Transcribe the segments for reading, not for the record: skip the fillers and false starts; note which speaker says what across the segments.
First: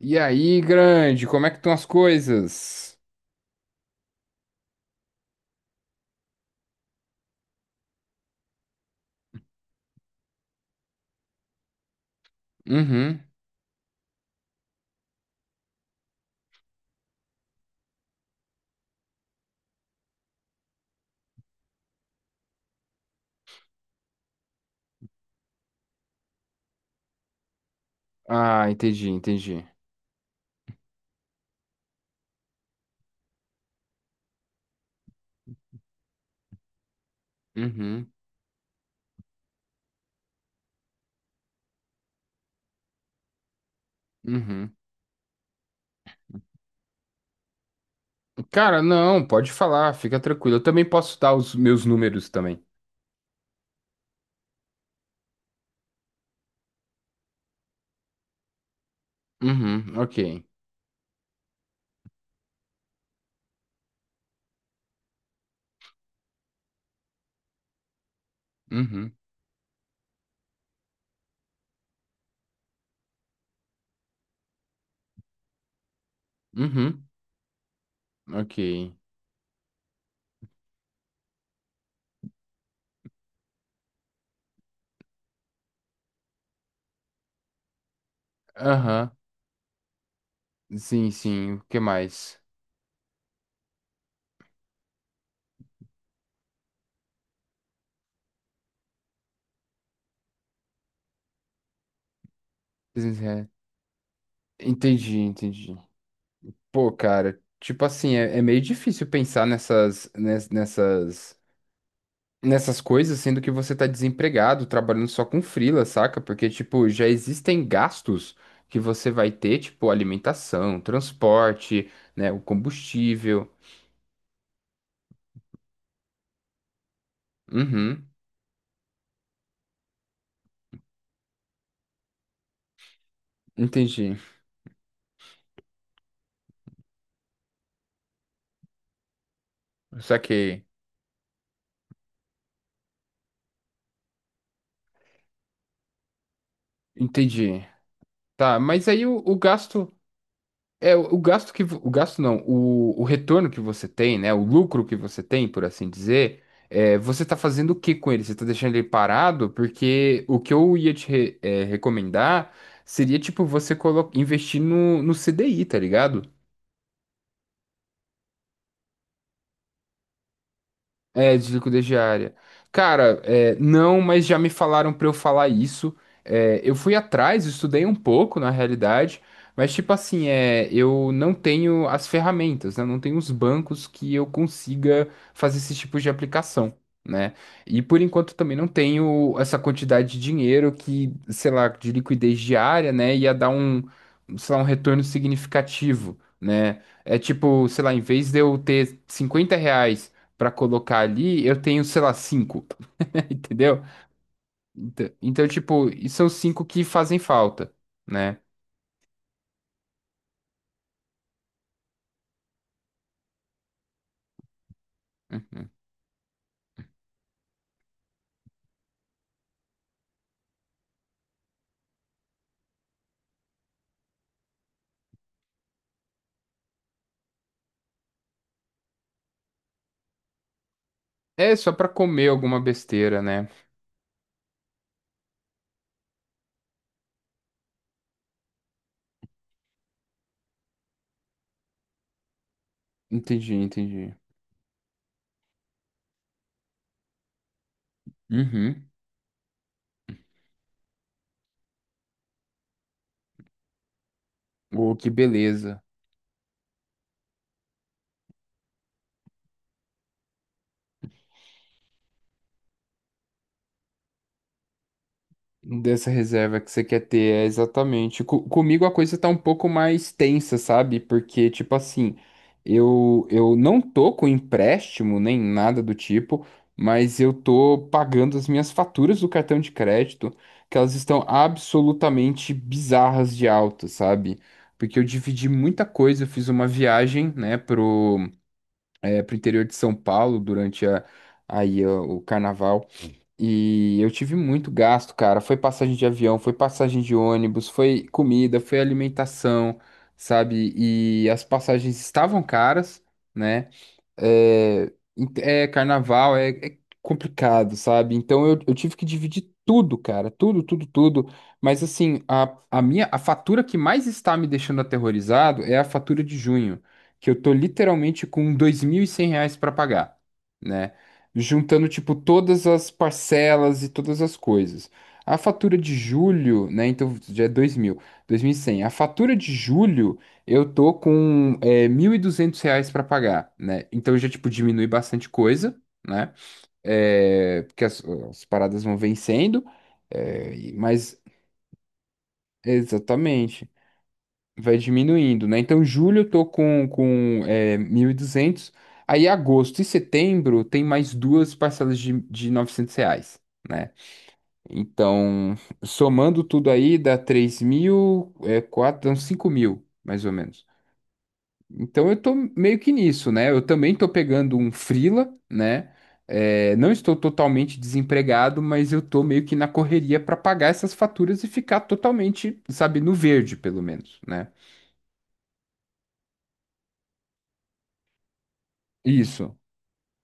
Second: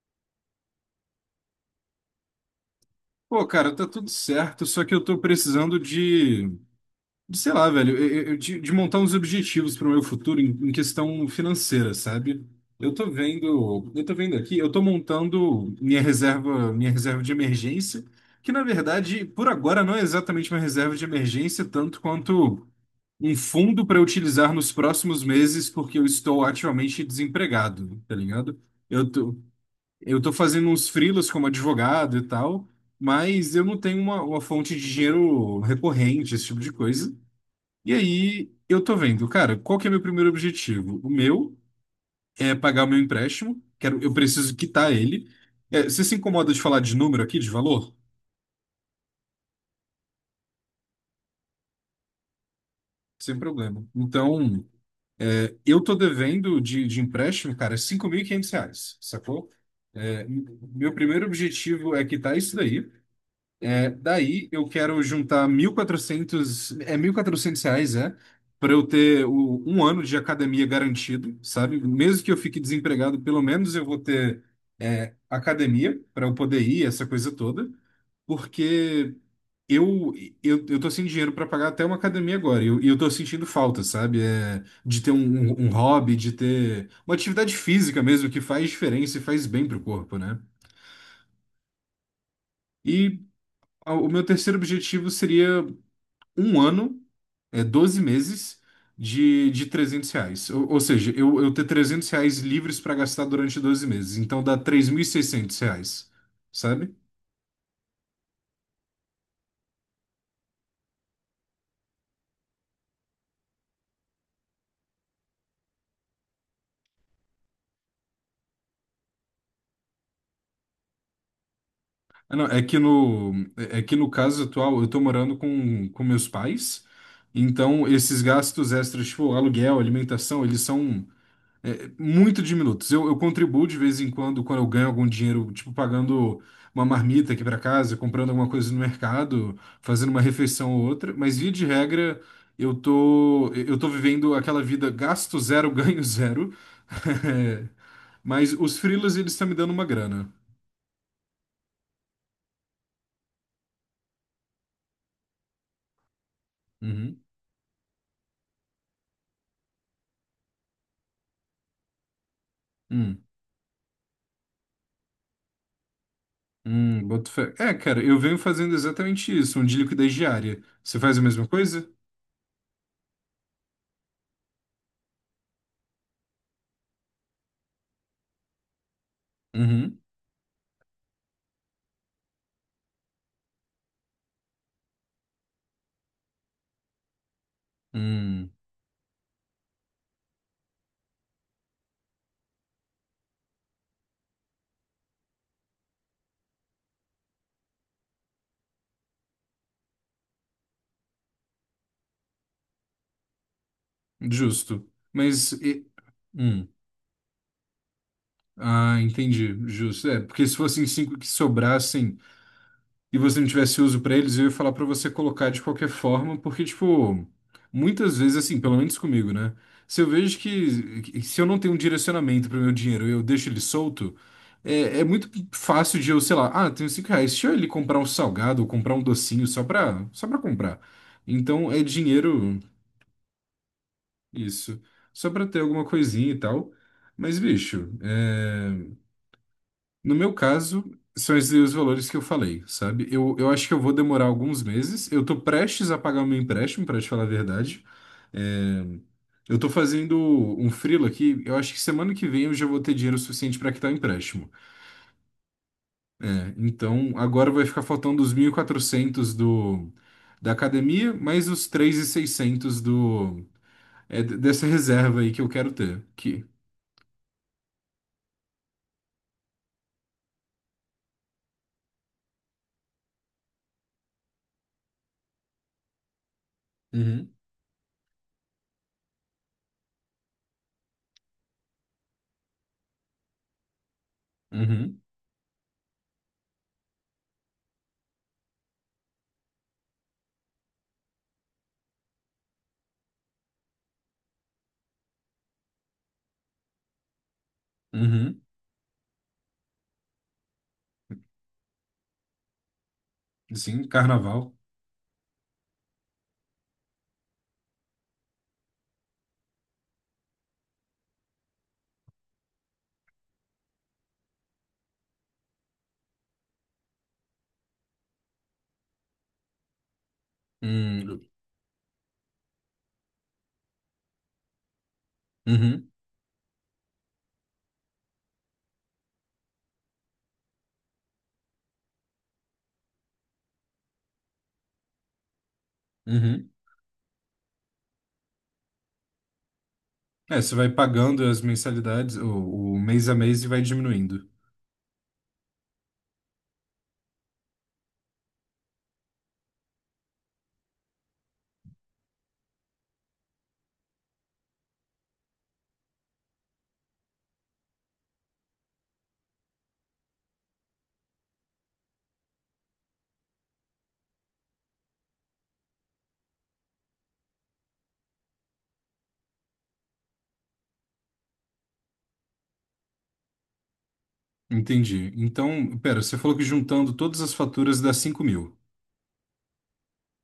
Speaker 1: E aí, grande, como é que estão as coisas?
Speaker 2: Pô, cara, tá tudo certo, só que eu tô precisando de sei lá, velho, de montar uns objetivos para o meu futuro em questão financeira, sabe? Eu tô
Speaker 1: Uhum.
Speaker 2: vendo, eu tô vendo aqui, eu tô montando minha reserva de emergência, que na verdade, por agora, não é exatamente uma reserva de emergência, tanto quanto um fundo para utilizar nos próximos meses, porque eu estou ativamente desempregado, tá ligado?
Speaker 1: Ah,
Speaker 2: Eu
Speaker 1: entendi,
Speaker 2: tô,
Speaker 1: entendi.
Speaker 2: eu tô fazendo uns freelas como advogado e tal, mas eu não tenho uma fonte de dinheiro recorrente, esse tipo de coisa. E
Speaker 1: Uhum,
Speaker 2: aí eu tô vendo, cara, qual que é meu primeiro objetivo? O meu é pagar o meu empréstimo, eu preciso
Speaker 1: uhum.
Speaker 2: quitar ele. É, você se incomoda de falar de número aqui, de valor?
Speaker 1: Cara, não, pode falar, fica tranquilo. Eu também posso dar os meus números também.
Speaker 2: Sem problema. Então, é, eu tô devendo de empréstimo, cara, R$ 5.500, sacou?
Speaker 1: Uhum, ok.
Speaker 2: É, meu primeiro objetivo é quitar isso daí. É, daí eu quero juntar mil e quatrocentos reais, para eu
Speaker 1: Uhum,
Speaker 2: ter um ano de academia garantido, sabe? Mesmo que eu fique desempregado, pelo menos eu vou ter academia para eu poder ir, essa
Speaker 1: uhum,
Speaker 2: coisa toda,
Speaker 1: ok.
Speaker 2: porque eu eu tô sem dinheiro para pagar até uma academia agora, e eu tô sentindo falta, sabe? É, de ter um hobby, de ter uma atividade física mesmo, que faz
Speaker 1: Aham,
Speaker 2: diferença e faz bem pro corpo, né?
Speaker 1: sim, sim, o que mais?
Speaker 2: E o meu terceiro objetivo seria um ano, é 12 meses de R$ 300. Ou seja, eu ter R$ 300 livres para gastar durante 12 meses. Então dá três mil e
Speaker 1: Entendi,
Speaker 2: seiscentos
Speaker 1: entendi.
Speaker 2: reais,
Speaker 1: Pô,
Speaker 2: sabe?
Speaker 1: cara, tipo assim, é meio difícil pensar nessas, ness- nessas nessas coisas, sendo que você tá desempregado, trabalhando só com freela, saca? Porque, tipo, já existem gastos que você vai ter, tipo, alimentação, transporte, né,
Speaker 2: Ah,
Speaker 1: o
Speaker 2: não, é que no,
Speaker 1: combustível.
Speaker 2: é é que no caso atual eu tô morando com meus pais. Então
Speaker 1: Uhum,
Speaker 2: esses gastos extras, tipo aluguel, alimentação, eles são. É, muito diminutos. Eu contribuo de vez em
Speaker 1: entendi.
Speaker 2: quando, quando eu ganho algum dinheiro, tipo pagando uma marmita aqui para casa, comprando alguma coisa no mercado, fazendo uma
Speaker 1: Saquei.
Speaker 2: refeição ou outra, mas via de regra, eu tô vivendo aquela vida gasto zero, ganho zero.
Speaker 1: Entendi.
Speaker 2: Mas
Speaker 1: Tá,
Speaker 2: os
Speaker 1: mas aí
Speaker 2: freelas,
Speaker 1: o,
Speaker 2: eles
Speaker 1: o
Speaker 2: estão me dando uma
Speaker 1: gasto.
Speaker 2: grana.
Speaker 1: É, o gasto que, o gasto não, o retorno que você tem, né, o lucro que você tem, por assim dizer,
Speaker 2: Uhum.
Speaker 1: você está fazendo o que com ele? Você está deixando ele parado? Porque o que eu ia te recomendar seria,
Speaker 2: Hum.
Speaker 1: tipo, você investir no CDI, tá ligado?
Speaker 2: Boto fé. É, cara, eu venho fazendo exatamente isso, um de liquidez diária. Você faz a
Speaker 1: É,
Speaker 2: mesma
Speaker 1: de liquidez
Speaker 2: coisa?
Speaker 1: diária. Cara, é, não, mas já me falaram pra eu falar isso. É, eu fui atrás, estudei um pouco, na realidade, mas tipo
Speaker 2: Uhum.
Speaker 1: assim, eu não tenho as ferramentas, né? Não tenho os bancos que eu consiga fazer esse tipo de aplicação, né? E por enquanto
Speaker 2: Hum.
Speaker 1: também não tenho essa quantidade de dinheiro que, sei lá, de liquidez diária, né? Ia dar um, sei lá, um retorno significativo, né? É tipo, sei lá, em vez de eu ter R$ 50 para colocar ali, eu tenho, sei lá, cinco, entendeu?
Speaker 2: Justo.
Speaker 1: Então,
Speaker 2: Mas.
Speaker 1: tipo, e são cinco
Speaker 2: Hum.
Speaker 1: que fazem falta, né?
Speaker 2: Ah, entendi, justo. É, porque se fossem cinco que sobrassem e você não tivesse uso pra eles, eu ia falar pra você colocar de
Speaker 1: Uhum.
Speaker 2: qualquer forma, porque, tipo, muitas vezes, assim, pelo menos comigo, né? Se eu vejo se eu não tenho um direcionamento pro meu dinheiro e eu deixo ele solto, é muito fácil de eu, sei lá, ah, tenho R$ 5, deixa eu ele comprar um salgado ou comprar um docinho só pra comprar.
Speaker 1: É
Speaker 2: Então,
Speaker 1: só
Speaker 2: é
Speaker 1: para comer
Speaker 2: dinheiro,
Speaker 1: alguma besteira, né?
Speaker 2: isso, só pra ter alguma coisinha e tal. Mas, bicho, é. No meu caso, são esses os valores que eu falei, sabe? Eu
Speaker 1: Entendi,
Speaker 2: acho que eu vou
Speaker 1: entendi.
Speaker 2: demorar alguns meses. Eu tô prestes a pagar o meu empréstimo, pra te falar a verdade. É,
Speaker 1: Uhum.
Speaker 2: eu tô fazendo um freelo aqui. Eu acho que semana que vem eu já vou ter dinheiro suficiente pra quitar o empréstimo,
Speaker 1: Oh, que beleza.
Speaker 2: né? Então, agora vai ficar faltando os 1.400 do da academia, mais os 3.600 do dessa reserva aí que eu quero ter.
Speaker 1: Dessa
Speaker 2: Que
Speaker 1: reserva que você quer ter, é exatamente. Comigo a coisa tá um pouco mais tensa, sabe? Porque, tipo assim, eu não tô com empréstimo nem nada do tipo, mas
Speaker 2: Uhum,
Speaker 1: eu tô pagando as minhas faturas do cartão de crédito, que elas estão absolutamente bizarras de alta, sabe? Porque
Speaker 2: uhum,
Speaker 1: eu dividi muita coisa, eu fiz uma viagem, né, pro interior de São Paulo durante aí, ó, o carnaval e eu tive muito gasto, cara. Foi passagem de avião, foi passagem de ônibus, foi
Speaker 2: uhum.
Speaker 1: comida, foi alimentação, sabe? E as passagens estavam caras, né?
Speaker 2: Sim, carnaval.
Speaker 1: É, é carnaval, é complicado, sabe? Então eu tive que dividir tudo, cara, tudo, tudo, tudo. Mas assim, a fatura que mais está me deixando aterrorizado é a fatura de junho, que eu tô literalmente com R$ 2.100 para pagar, né?
Speaker 2: Hum,
Speaker 1: Juntando, tipo, todas as parcelas e todas as coisas. A fatura
Speaker 2: uhum,
Speaker 1: de julho, né? Então já é dois dois mil, dois mil e cem. A fatura de julho eu tô com R$ 1.200 para pagar, né? Então já, tipo, diminui bastante coisa, né?
Speaker 2: uhum.
Speaker 1: É, porque as paradas vão vencendo,
Speaker 2: É, você vai
Speaker 1: mas
Speaker 2: pagando as mensalidades, o mês a mês e vai
Speaker 1: exatamente,
Speaker 2: diminuindo.
Speaker 1: vai diminuindo, né? Então julho eu tô com 1.200, aí agosto e setembro tem mais duas parcelas de R$ 900. Né? Então, somando tudo aí, dá 3 mil, é, quatro, dá dão 5 mil, mais ou menos. Então eu tô meio que nisso, né? Eu também tô pegando um freela, né? É, não estou totalmente desempregado, mas eu tô meio que na correria para pagar essas faturas e ficar totalmente, sabe, no verde, pelo menos, né?
Speaker 2: Entendi. Então, pera, você falou que juntando todas as faturas dá 5.000.
Speaker 1: Isso.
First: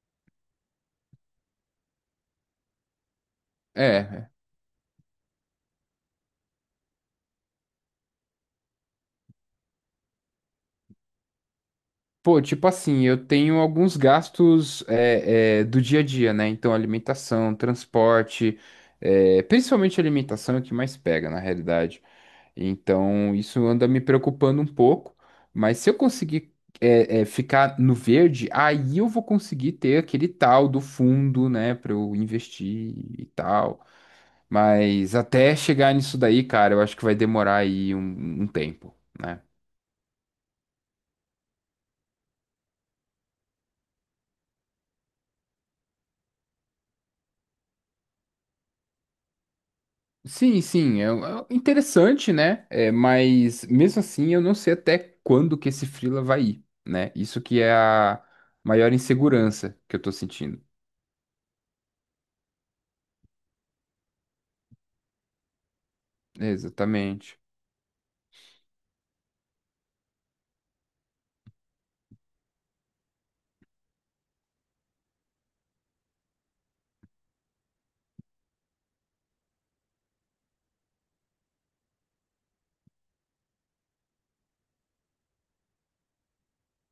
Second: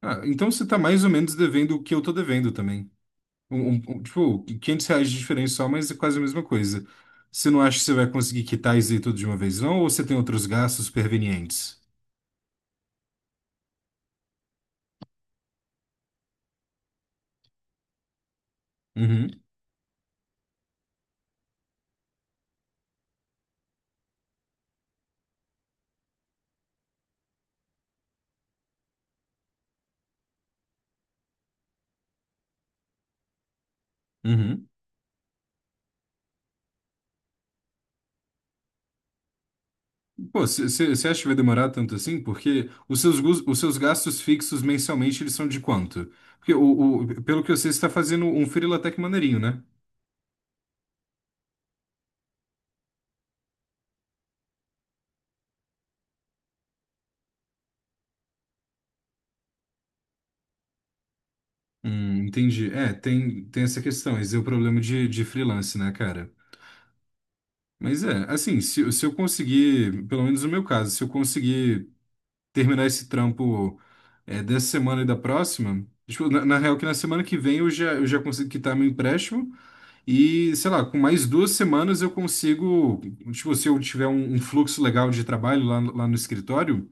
Speaker 2: Ah, então você tá mais ou menos devendo o que eu tô devendo também.
Speaker 1: É, é.
Speaker 2: Tipo, R$ 500 de diferença só, mas é quase a mesma coisa. Você não acha que você vai conseguir quitar isso aí tudo de uma vez, não? Ou você tem outros gastos pervenientes?
Speaker 1: Pô, tipo assim, eu tenho alguns gastos do dia a dia, né? Então, alimentação, transporte,
Speaker 2: Uhum,
Speaker 1: principalmente alimentação é o que mais pega, na realidade. Então, isso anda me preocupando um pouco, mas se eu conseguir ficar no verde, aí eu vou conseguir ter aquele tal do fundo, né, para eu investir e tal.
Speaker 2: uhum.
Speaker 1: Mas até chegar nisso daí, cara, eu acho que vai demorar aí um tempo, né?
Speaker 2: Pô, você acha que vai demorar tanto assim? Porque os seus gastos fixos mensalmente, eles são de quanto? Porque pelo que eu sei, você está fazendo um freela até que maneirinho, né?
Speaker 1: Sim, sim, é interessante, né? É, mas mesmo assim, eu não sei até quando que esse freela vai ir, né? Isso que é a maior insegurança que eu tô sentindo.
Speaker 2: Entendi. É, tem essa questão. Esse é o problema de freelance, né, cara?
Speaker 1: Exatamente.
Speaker 2: Mas é, assim, se eu conseguir, pelo menos no meu caso, se eu conseguir terminar esse trampo é, dessa semana e da próxima, tipo, na real que na semana que vem eu já consigo quitar meu empréstimo e, sei lá, com mais 2 semanas eu consigo, tipo, se eu tiver um fluxo legal de trabalho lá, lá no escritório,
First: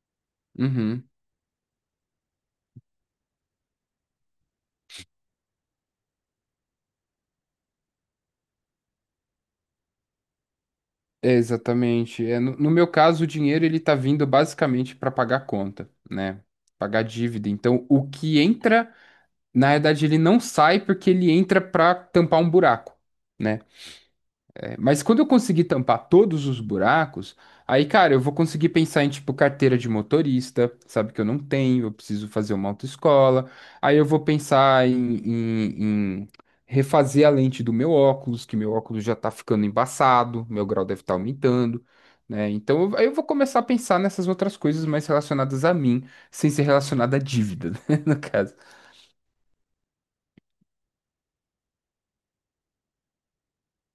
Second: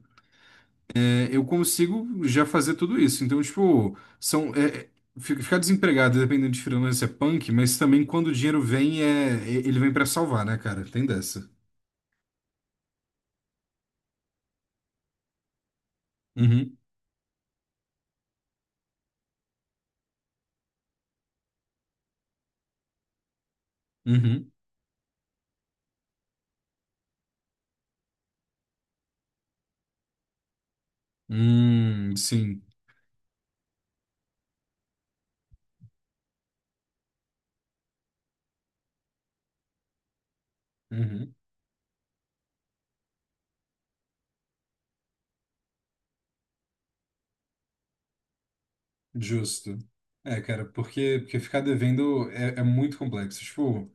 Speaker 1: Uhum.
Speaker 2: é, eu consigo já fazer tudo isso. Então, tipo, são, ficar desempregado, dependendo de freelancer, é punk, mas também quando o dinheiro vem, ele vem pra salvar, né, cara? Tem
Speaker 1: É,
Speaker 2: dessa.
Speaker 1: exatamente. É, no meu caso, o dinheiro ele está vindo basicamente para pagar conta, né?
Speaker 2: Uhum,
Speaker 1: Pagar dívida. Então, o que entra, na verdade, ele não sai porque ele entra para tampar um buraco, né?
Speaker 2: uhum.
Speaker 1: É, mas quando eu conseguir tampar todos os buracos, aí, cara, eu vou conseguir pensar em, tipo, carteira de motorista, sabe, que eu não tenho, eu preciso fazer
Speaker 2: Sim.
Speaker 1: uma autoescola. Aí eu vou pensar em refazer a lente do meu óculos, que meu óculos já tá ficando embaçado, meu grau deve estar
Speaker 2: Uhum,
Speaker 1: aumentando, né? Então, aí eu vou começar a pensar nessas outras coisas mais relacionadas a mim, sem ser relacionada à dívida, né, no caso.
Speaker 2: justo. É, cara, porque ficar devendo é muito complexo. Tipo,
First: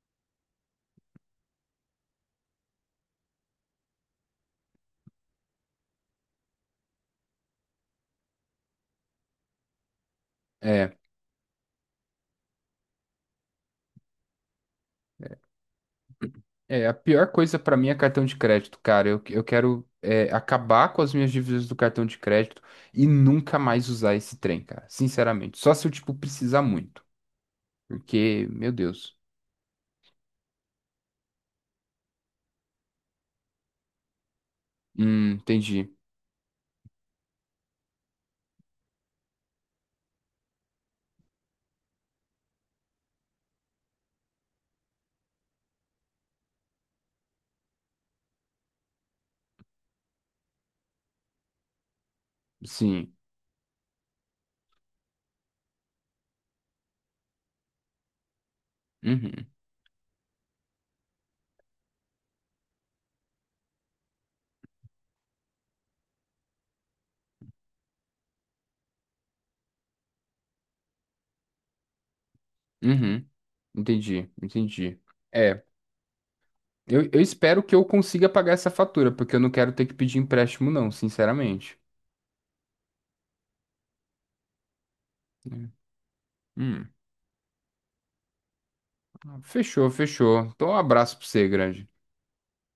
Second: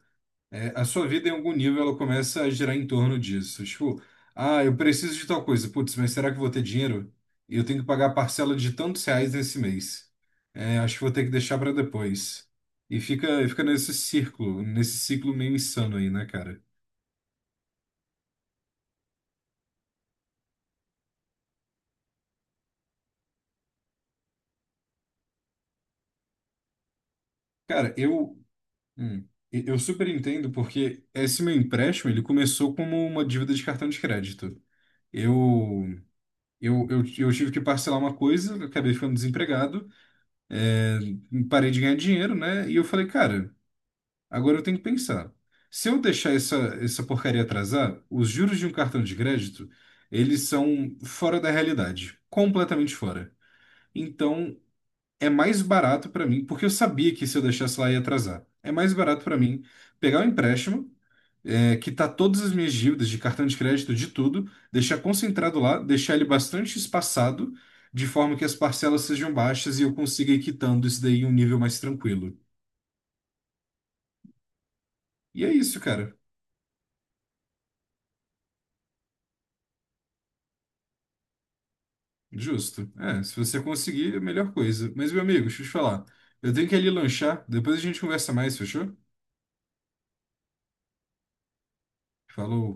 Speaker 2: é, a sua vida, em algum nível, ela começa a girar em torno disso. Tipo, ah, eu preciso de tal coisa. Putz, mas será que eu vou ter dinheiro? E eu tenho que pagar a parcela de tantos reais nesse mês. É, acho
Speaker 1: É,
Speaker 2: que vou ter que deixar para depois. E fica nesse círculo, nesse ciclo meio insano aí, né, cara?
Speaker 1: É, a pior coisa pra mim é cartão de crédito, cara. Eu quero acabar com as minhas dívidas do cartão de crédito e nunca mais usar esse trem, cara. Sinceramente. Só se eu, tipo, precisar muito.
Speaker 2: Cara, eu,
Speaker 1: Porque, meu Deus.
Speaker 2: hum, eu super entendo porque esse meu empréstimo, ele começou como uma dívida de cartão de crédito. Eu,
Speaker 1: Entendi.
Speaker 2: eu tive que parcelar uma coisa, eu acabei ficando desempregado. É, parei de ganhar dinheiro, né? E eu falei, cara, agora eu tenho que pensar. Se eu deixar essa porcaria atrasar, os juros de um cartão de crédito, eles são fora da realidade, completamente
Speaker 1: Sim.
Speaker 2: fora. Então, é mais barato para mim, porque eu sabia que se eu deixasse lá ia atrasar. É mais barato para
Speaker 1: Uhum.
Speaker 2: mim pegar o empréstimo, quitar todas as minhas dívidas de cartão de crédito, de tudo, deixar concentrado lá, deixar ele bastante espaçado, de forma que as parcelas sejam baixas e eu consiga ir quitando isso daí em um nível mais tranquilo.
Speaker 1: Uhum. Entendi. Entendi.
Speaker 2: E é
Speaker 1: É,
Speaker 2: isso, cara.
Speaker 1: eu espero que eu consiga pagar essa fatura, porque eu não quero ter que pedir empréstimo, não, sinceramente.
Speaker 2: Justo. É, se você conseguir, é a melhor coisa. Mas, meu amigo, deixa eu te
Speaker 1: Hum.
Speaker 2: falar. Eu tenho que ir ali
Speaker 1: Hum.
Speaker 2: lanchar, depois a gente conversa mais, fechou?
Speaker 1: Fechou, fechou. Então, um abraço pra você, grande.
Speaker 2: Falou.